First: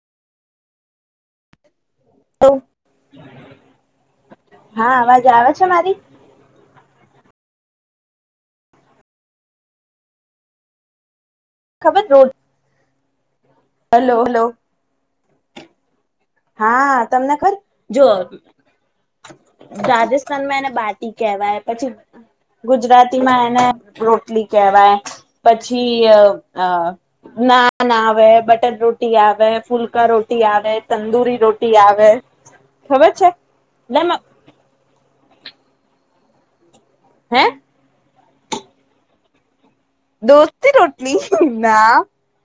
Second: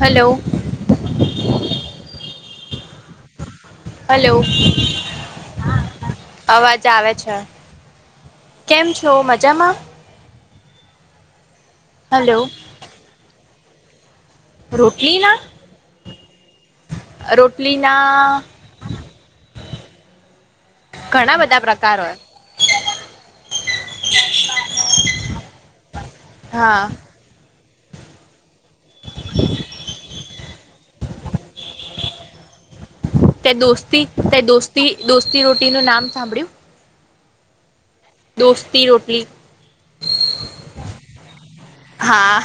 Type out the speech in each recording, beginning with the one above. Hello! તો! Hello મારી અવાજ આવે છે. [inaudible] કેમ છો મજામાં? ખબર રોલ હલો હલો! રોક [inaudible] લીના હા તમને ખર જો રાજસ્થાનમાં એને બાટી ઘણા બધા કેહેવાય પછી પ્રકાર હોય ગુજરાતીમાં એને રોટલી કેહેવાય પછી અ હા ના ના ના આવે બટ ર રોટી આવેૈ ફૂલકા રોટી આવે. તંદુરી રોટી આવે. ખબર છે ત દોસ્તી એટલે ત દોસ્તી દોસ્તી રોટી નું નામ સાંભળ્યું હે. દોસ્તી રોટલી. દોસ્તી રોટલી. ના હા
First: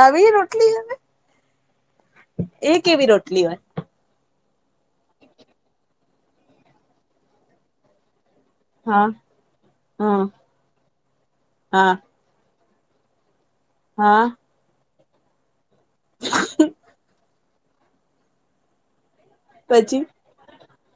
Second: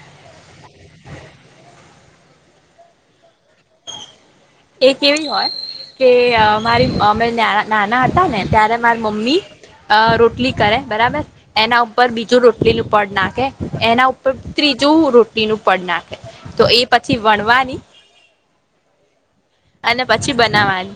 આવી રો. [unintelligible] એ કેવી રોટલી હોય? એક એવી હોય કે અ મારી અમે ન નાના હતા ને ત્યારે માર હા મમ્મી અ હા રોટલી કરે બરાબર એના હા ઉપર બીજું રો લીલું પડ ના કે. એના હા ઉપર ત્રી જું રોટીનું પડ નાખે તો એ પછી વણવા. [inaudible] અને પછી બનાવાની.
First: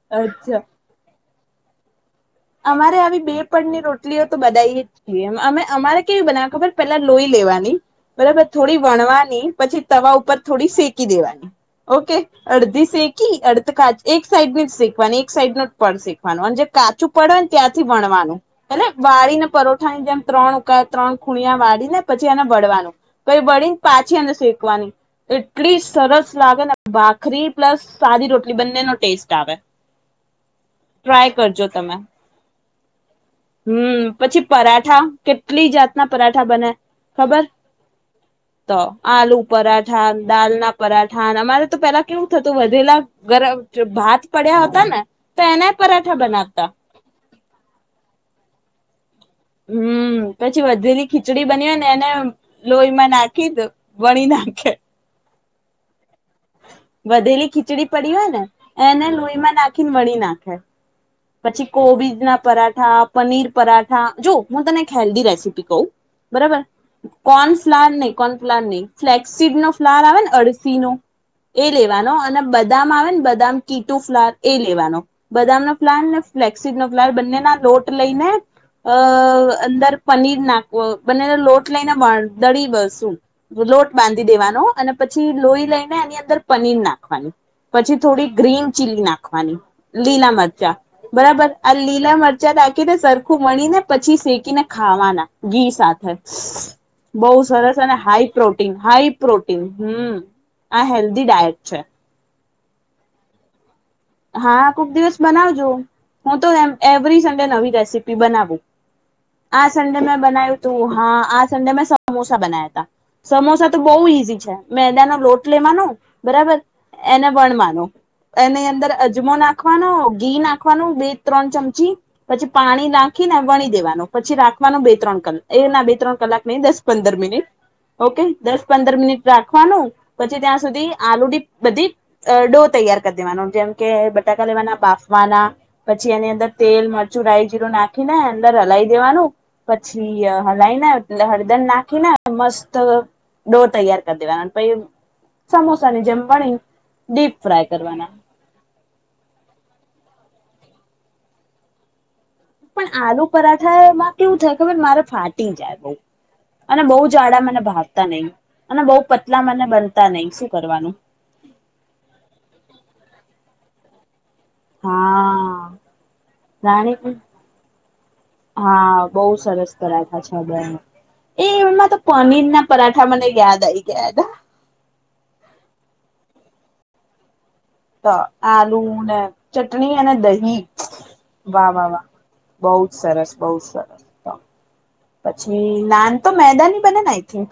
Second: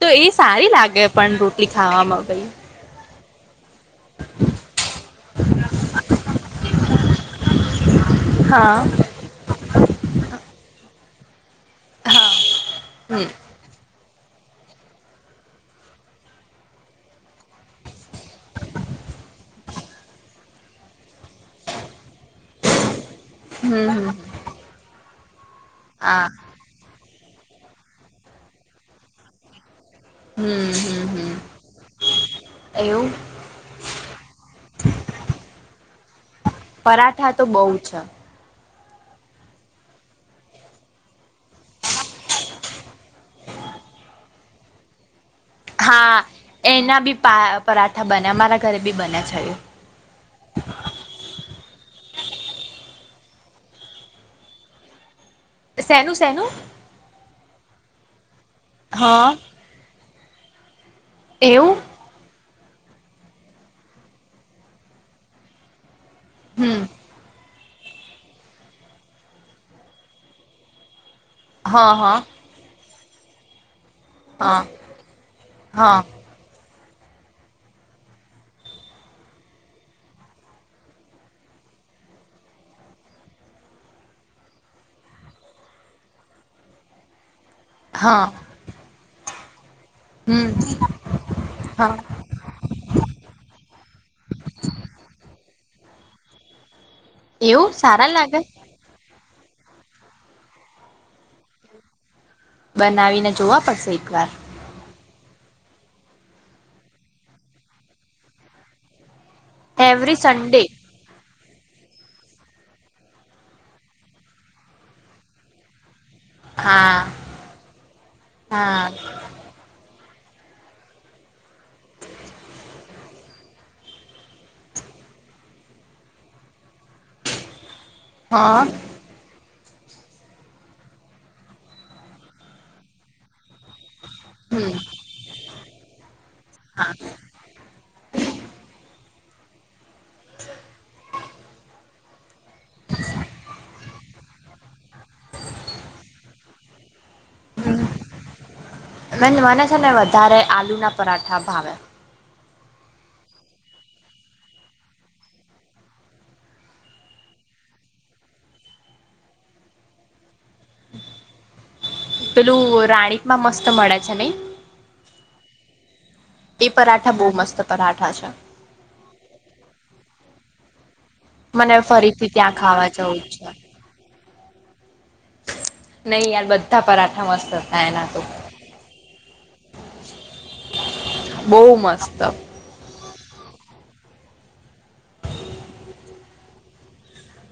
તો એ અચ્છા સારી લાગે. પણ રોટલી ખાવામાં. ભઈ અમારે આવી બે પડની રોટી એટલી તો બધા અમે અમારે કેવી બના ખબર? પેલા લોઈ લેવાની. બરાબર હા થોડી વણવાની પછી તવા ઉપર થોડી સે કી દેવાની ઓકે હા અડધી હમ સેકી અડધ કાચ એક સાઈડ ની જ શીખવાનું એક સાઈડ નું જ પણ શીખવાનું અને જે કાચું પડેને ત્યાંથી વણવાનું હને વાળને પરટ જેમ ત્રણ ક ત્રણ ખૂણિયા વાળી ને પછી એને વળવાનું પઈ વળીને હમ હમ પાછી એને શેકવાની. એટ એટલી હા સરસ લાગે ને ભા ખરી પ્લસ સાદી રોટલી બંને નો ટેસ્ટ આવે હમ હમ હમ ટ્રાય કરજો તમે. એવું હમ્મ પછી પરાઠા કેટલી જાતના પરાઠા બને પરાઠા ખબર તો બહુ છે તો આલુ પરાઠા દાલના પરાઠા અમારે તો પેલા કેવું થતું વધેલા ગરમ ભાત પડ્યા હતા ને તો એનાય પરાઠા હા બનાવતા. એના બી પા પરાઠા બને અ મારા ઘરે બી બને છે. હમ્મ પછી વધેલી ખીચડી બની હોય ને એને લોહીમાં નાખ ખી વણી નાખે સેનું સેનું? વધેલી ખીચડી પડી હોય ને એને હા લોહીમાં નાખીને વળી ના [inaudible] પછી એવું કોબીજ ના પરા ઠા પનીર પરાઠા જો હું તને હેલ્ધી રેસીપી કવ બરોબર હમ કોન્સ ફ્લર નહી કોણ ફ્લર નહી ફ્લેક્સીડ નો ફ્લર આવેને અડસી નો એ હા લેવાનો હા અને બધા આવે ને બદામ કીટુ ફ્લર એ હા લેવાનો બદામનો હા [unintelligible] [unintelligible] નો ફ્લર બંનેના લોટ લઈને અ અંદર પનીર નાખવો બંનેનો લોટ લઈને દળીસું લોટ બાંધી દેવાનો અને પછી લોહી લઈને એની અંદર પનીર નાખવાની પછી હા થોડી ગ્રીન ચીલી નાખ ખવાની લીલા મ હમ રચા બરાબર આ હા લીલા મરચા નાંખીને સરખું વણી ને પછી શેકીને ખાવાના ઘી સાથે બહુ એવું સરસ અને સારા હાઈ લાગે પ્રોટીન હાઈ પ્રોટીન હમ્મ આ હેલ્ધી ડાયટ છે. બનાવી ને જોવા પડશે. એક વાર હા ખુબ દિવસ બનાવજો હું તો એવરી સન્ડે નવી રેસીપી બનાવું. આ સન્ડે એવરી મેં બનાવ્યું સન્ડે તું હા આ સંડે મેં સમોસા બનાવ્યા તા સમોસા તો બહુ ઈઝી છે મેદાનોો લોટ લેવાનો બરાબર હા એને વણવાનૉ એની હા અંદર નાખવાનો ઘી નાખવાનું બે ત્રણ ચમચી પછી પાણી નાખીને વણી દેવાનું પછી રાખવાનું બે ત્રણ કલાક એ ના બે ત્રણ કલાક નહી દસ પંદર મિનિટ ઓકે દસ હા પંદર મિનિટ રાખ નાખવાનું પછી ત્યાં સુધી આલુડી બધી ડો તૈયાર કરી દેવાનો જેમ કે બટાકા હમ લેવાના બાફવાના પછી એની તેલ હા મરચું રાાય જીરું નાખી ને અંદર હલાઈ દેવાનું પછી હલાય ને એટલે હળદર નાખી ને મસ્ત ડો તૈયાર કરી દેવાના પછી સમોસા ની જેમ વણી ડીપ ફ્રાય કરવાના મે મને છે ને વધારે આલુ ના પરાઠા ભાવે પણ આલુ પરાઠામાં કેવું થાય ખર મારે ફાટી જાય બહ અને બહુ જાડા મને ભાવતા નહી અને બહ પતલા મને બનતા નહીિ પેલું રાણીક માં મસ્ત તો મળ છે ન હા એ રાણી પરાઠા બહુ મસ્ત પરાઠા છે હા બહુ સરસ પરાઠા છે બને એ મને એમાં તો ફરીથી પનીર ત્યાં ના ખાવા પરાઠા જવું મને જ છે. યાદ આવી ગયા હા નહી યાર બધા પરાઠા મસ્ત હતા એના તો આલુ ને ચટણી અને દહી વા બહુ વા વા મસ્ત બહુ જ સરસ બહુ સર પછી નાન તો મેદાની બને ને આઈ થિંક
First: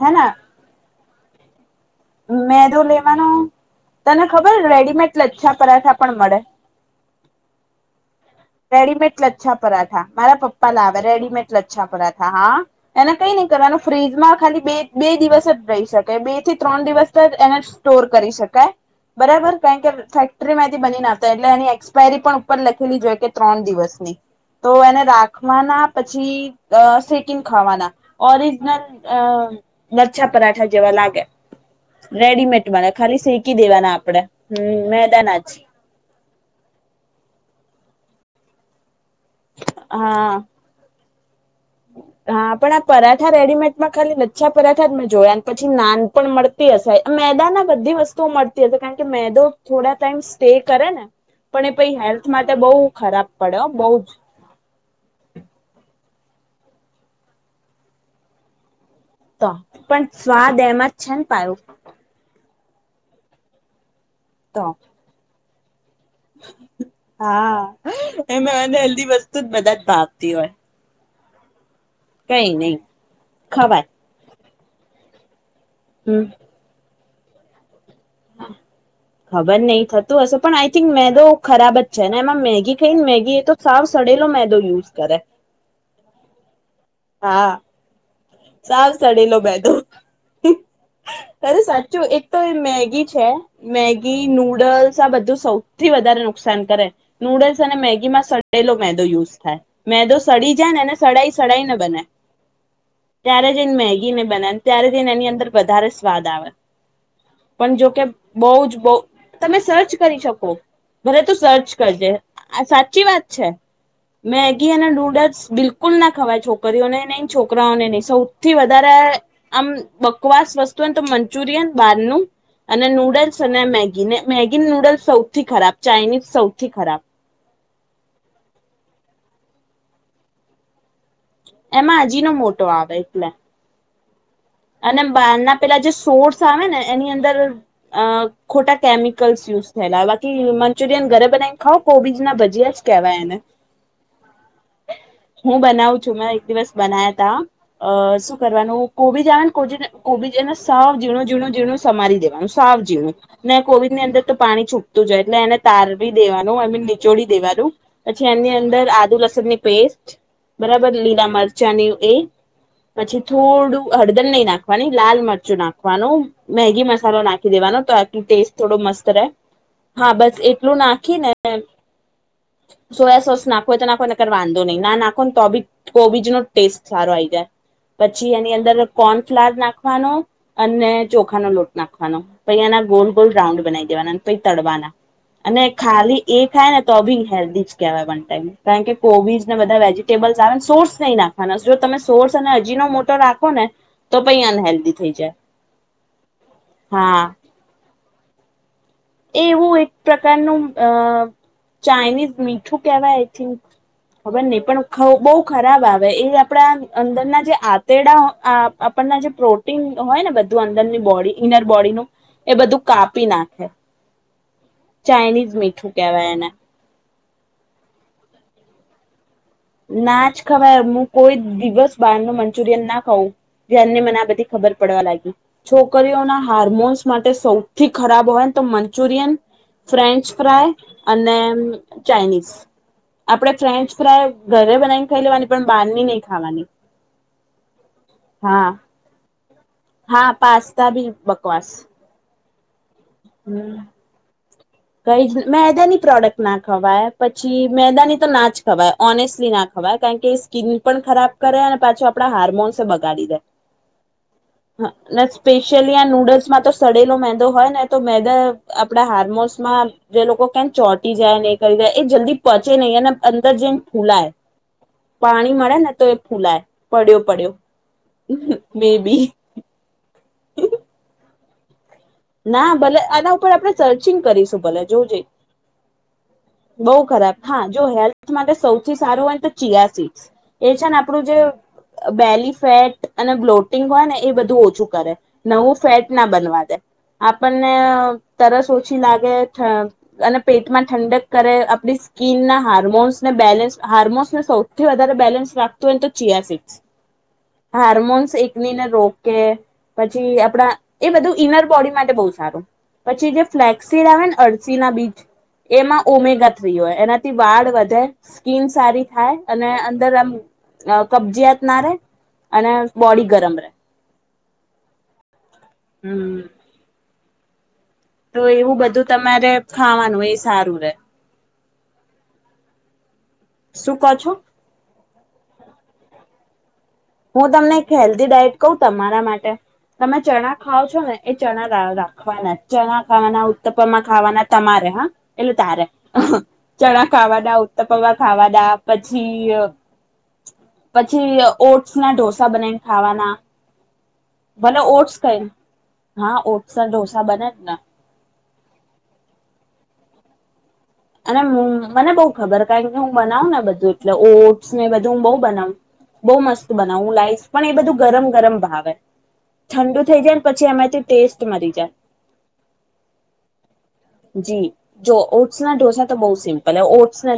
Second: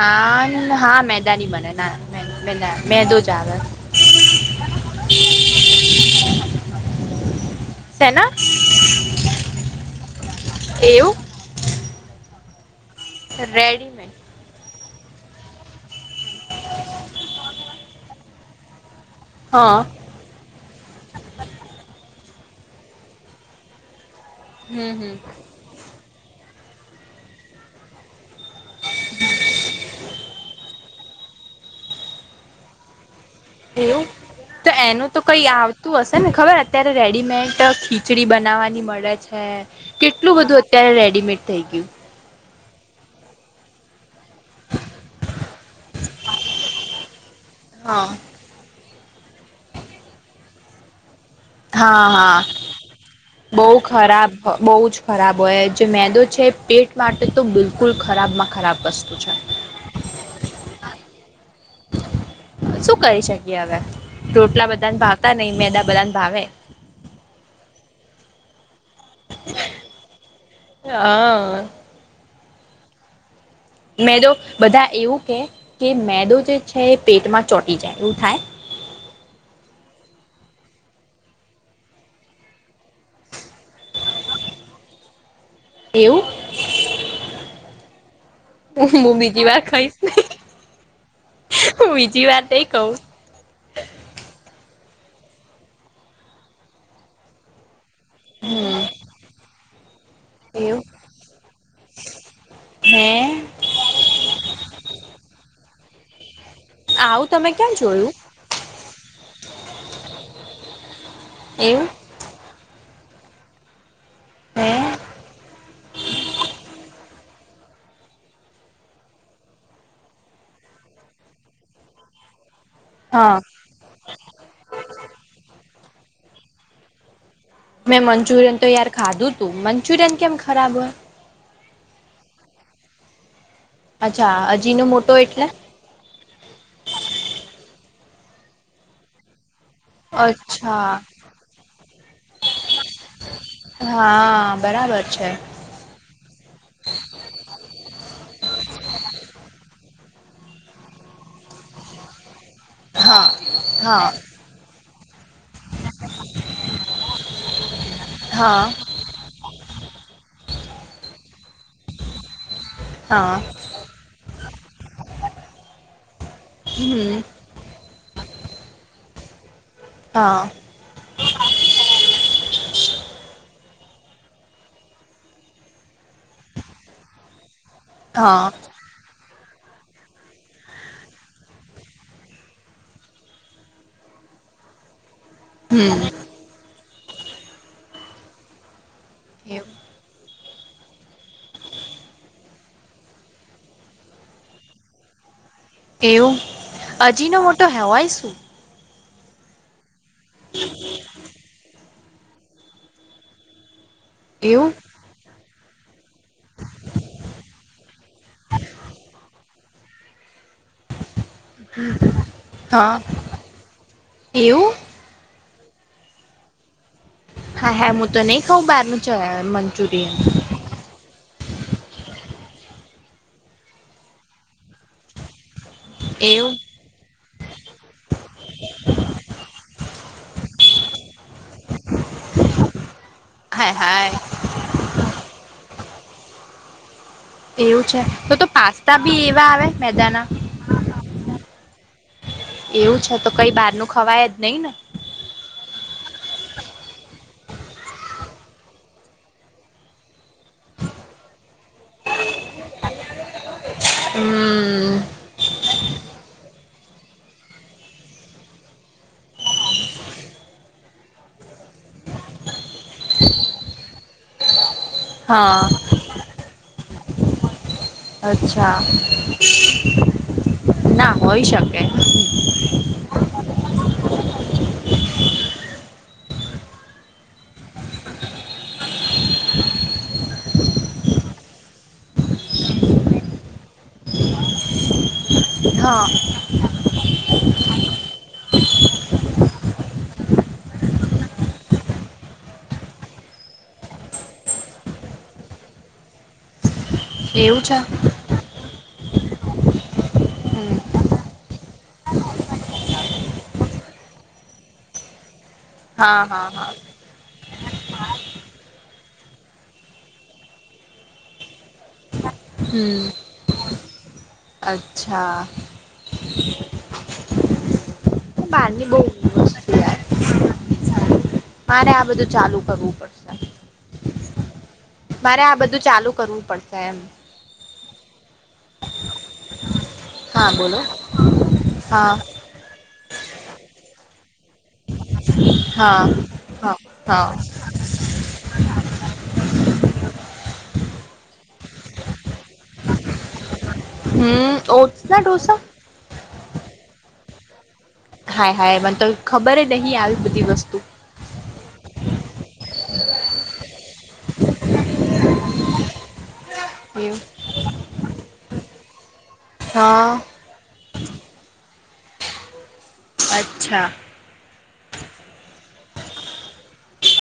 હે ને હા મે દાની મને મેદો લેવાનો તને ખબર રેડીમેડ એટલે અચ્છા પરાઠા પણ મળે સેના રેડીમેટ લચ્છા પરાઠા મારા પપ્પા લાવે એવું રેડીમેટ લચ્છા પરાઠા હા એને કઈ નઈ કરવાનું રેડીમેડ ફ્રીજ માં ખાલી બે બે દિવસ જ રહી શકે બે થી ત્રણ દિવસ જ એને સ્ટોર કરી શકાય બરાબર હા કારણ કે ફેક્ટરી માંથી બની ને આવતા એટલે એની એક્સપાયરી પણ પણ લખેલી જે ડેટ ત્રણ દિવસની તો હમ એને હમ રાખવા ના પછી સેકીન ખાવાના ઓરિજનલ લચ્છા પરાઠા જેવા લાગે રેડીમેડ વાળા ખાલી સે એવું તો એનું તો કઈ જ આવતું હશે ને ખબર અત્યારે રેડીમેડ ખી ખીચડી બનાવવાની મળે છે હે હા કેટલું બધું અત્યારે રે. [unintelligible] હા પણ આ પરાઠા રેડીમેડ માં ખાલી નથ પાચછા પરાખાત મેં જોયા પછી નાન પણ મળતી હશે મેદાના બધી હા વસ્તુઓ મળતી હશે કારણ કે મેદો થોડા ટાઈમ સ્ટે કરે ને પણ એ પઈ હા હેલ્થ માટે બહુ ખરાબ હા પડે બહુ જ ખરાબ બહુ જ ખરાબ હોય જે મેંદો છે પેટ માટે તો બિલકુલ ખરાબ માં ખરાબ વસ્તુ. છે તો પણ સ્વાદ એમાં છે. પાયો શું કરી શકીએ હવે? તો રોટલા બધા ને ભાવતા નહી. મેડા હા. [unintelligible] બધી વસ્તુ જ બધા જ ભાવતી હોય. હા કઈ નહી. ખવાય મેદો બધા એવું કે કે હમ મેદો જે છે એ પેટમાં ચોટી જાય. એવું થાય ખબર નહી થત તો હશે પણ આઈ થિંક મેદો ખરાબ જ છે ને એમાં મેગી ખાઈ ને મેગી એ તો સાવ સડેલો મેદો યુઝ કરે. એવું. હા સાવ એવું હું સડેલો બીજી વાર મેદો ખાઈશ નહી તરે હું સાચું એક બીજી તો વાર નઈ કઉ મેગી છે મેગી નૂડલ્સ છે આ બધું સૌથી વધારે નુકસાન કરે નુડલ્સ અને મેગ એમાં સડેલો મેદો યુઝ થાય. મેડી સડી જાય ને એવું ને સડાઈ સડાઈ ન ને હે ત્યારે જને મેગીને બના ત્યારે જને એની અંદર વધારે સ્વાદ આવે. આવું તમે પણ ક્યાં જોકે જોયું બઉ જ બો તમે સર્ચ કરી શકો ભલે તો સર્ચ એવું કરજે આ સાચી વાત છે. હે મેગી અને નૂડલ્સ બિલકુલ ના ખવાય છો [unintelligible] છોકરાઓને નહી સૌથી વધારે આમ બકવાસ વસ્તુ તો મંચુરિયન બારનું અને હા નૂડલ્સ અને મેગી ને મેગી નૂડલ્સ સૌથી ખરાબ ચાઇનીઝ સૌથી ખરાબ. મેં મંચુરિયન તો યાર ખાધું તું મંચુરિયન કેમ ખરાબ હોય? એમાં અજીનોમોટો આવે એટલે. અચ્છા અજીનો અને મોટો બાર એટલે ના પેલા જે સોર્સ આવે ને એની અંદર અ ખોટા કેમિકલ્સ યુઝ થેલા બાકી અચ્છા મંચુરિયન ઘરે બનાવીને ખાવ કોબીજ ના ભજીયા જ કેવાય એને. હા બરાબર છે હું બનાવું છું મે એક દિવસ બનાયાતા હ અ શું કરવાનું કોબી જ આવે ને કો કોબીજ એને સાવ ઝણુંઝણું ઝીણું સમારી દેવાનું છે. સાફ જીવું હા ને કોવીની હા અંદર તો પાણી છૂપતું જ એટલે એને તારવી દેવાનું આઈ મીન નીચોડી દેવાનું પછી એની હા અંદર આદુ લસણ ની પેસ્ટ બરાબર લીલા મરચાંની એ પછી હા થોડું હળદર ની નાખવાની લાલ મરચું નાખવાનું મેગી હમ મસાલો નાખી દેવાનો તો આટ ટેસ્ટ થોડો મસ્ રે હા બસ એટલું નાખી ને સોયા સોસ નાખ તો નાખો નર વાંધો નહી નાખો ને તો બી કોબીજ નો ટેસ્ટ સારો આઈ જાય પછી હા એની અંદર [unintelligible] નાખવાનો અને ચોખાનો લોટ નાખવાનો પછી એના ગોલ- ગોલ રાઉન્ડ બનાવી દેવાના પઈ તડવાના. અને હમ ખાલી એ થાય ને તો બી હેલ્ધી જ કહેવાય વન ટાઈમ કારણ કે કોબીઝ ને બધા વેજટેબલ [unintelligible] સોર્સ નહી નાખવાના જો તમે સોર્સ અને અજીનોમોટો રાખો ને તો પઈ અનહેેલ્ધી થઈ જાય. એવું અજીનોમોટો હેવોઈ શું એ એવું એક પ્રકારનું અ ચાઇનીઝ મીઠું કેવાય આઈ થિન્ક ખબર નહી એવું પણ ખ બઉ ખરાબ આવે હ એ આપણા અંદરના જે આંતડા આપણના જે પ્રો [unintelligible] હોય ને બધા અંદરની બોડી ઇનર બોડીનું એ બધું કાપી નાખે. એવુ? જ મીઠું કેહેવાય એને. હાય હાય હું તો નહી ખાઉ બહાર ન જ ના જ ખવાઈ હું કોઈ દિવસ બહાર નુ મંચુરિયન ના ખાવું જેને મને આ બધી ખબર પડવા લાગી. છોકરીઓના એવું હાર્મોન્સ માટે સૌથી ખરાબ હોય ને તો મંચુરિયન ફ્રેન્ચ ફ્રાય અને ચાાઈનીઝ આપડે હાય ફ્રેન્ચ હાય ફ્રાય ઘરે બનાવીને ખાઈ લેવાની પણ બહાર ની નહી ખાવાની એવું છે તો તો હા પાસ્તા બી આવે? મેદાના હા પાસ્તા ભી બકવાસ. એવું છે તો કઈ બહાર હમ નું ખવાય નહી ના? કઈ મેદાની પ્રોડક્ટ ના ખવાય પછી મેદાની તો ના જ ખવાય ઓનેસ્ટલી ના ખવાય કારણ કે સ્કીિન પણ ખરાબ કરે અને પાછો આપડા હાર્મોન્સ બગાડી દે હમ અને સ્પેશિયલી હ આ નૂડલ્સમાં તો સડેલો મેંદો હોય ને તો મેંદા આપડા હાર્મોન્સ જે લોકો કમ ચોટી જાય નહી કરી જાય એ જલ્દી પોચે નહીં અને અંદર જેમ ફૂલાય પાણી મળે હા ને તો એ ફૂલાય પડ્યો પડ્યો. અચ્છા મે બી ના હોય શકે. ના ભલે આના ઉપર આપણે સર્ચિંગ કરીશું ભલે જોજે. બઉ ખરાબ હા જો હેલ્થ માટે સૌથી સારું હોય ને તો ચિયાસીડ્ એ છે ને આપણું જે બેલી ફેટ અને બ્લોટિંગ હોય ને એ બધું ઓછું કરે. નવું હા ફેટ ના બનવા દે. આપણે તરસ ઓછી લાગે અને પેટમાં ઠંડક કરે આપણી સ્કીનના હાર્મોન્સને બેલેન્સ હાર્મોન્સને સૌથી વધારે બેલેન્સ રાખતું હોય ને તો ચિયાસીડ્સ. એવું છે હાર્મોન્સ એકની ને રોક કે પછી આપડા હમ એ બધું ઇનર બોડી માટે બહુ સારું પછી જે ફ્લેક્સીડ આવે ને અરસી ના બીજ એમાં હા હા ઓમેગા હા થ્રી હોય એનાથી વાળ વધે સ્કીિન સારી થાય અને અંદર આમ કબજીયાત ના રે અને હમ બોડી ગરમ રે. અચ્છા! હમ્મ. [inaudible] તો એવું બહારની બહુ બધું તમારે વસ્તુ યાર ખાવાનું એ સારું રે મારે આ બધું ચાલુ કરવું પડશે શું ક છો મારે આ બધું ચાલુ કરવું પડશે એમ હું તમને એક હેલ્ધી ડાયટ કઉ તમારા માટે તમે હા ચણા બોલો ખાાવ છો ને એ ચણા હા રાખવાના ચણા ખાવાના ઉત્તપ માં ખાવાના તમારે હા એટલે તારે હા હા ચણા હા ખાવાદા ઉત્તપવા ખાવા દા પછી પછી ઓ ના ડોસ બ ખવા હમ ભલે ઓટ્સ ઓસ ના ઢોસા હા ઓટ ડોસા બ ના હા હા એ મને તો ખબર જ નહીં આવી બધી વસ્તુ અને મને બહ ખબર કને હું બનાવ ને બધું એટલે ઓટસ ને બધું હું બહ બનાવ બહુ મસ્ત બનાવ હું એવું લાઈશ પણ એ બધું ગરમ ગરમ ભાવે ઠંડુ હા થઈ જાય ને પછી એમાંથી ટેસ્ટ મરી જાય અચ્છા જી જો ઓ તો બહુ સિમ્પલ ઓટ્ ને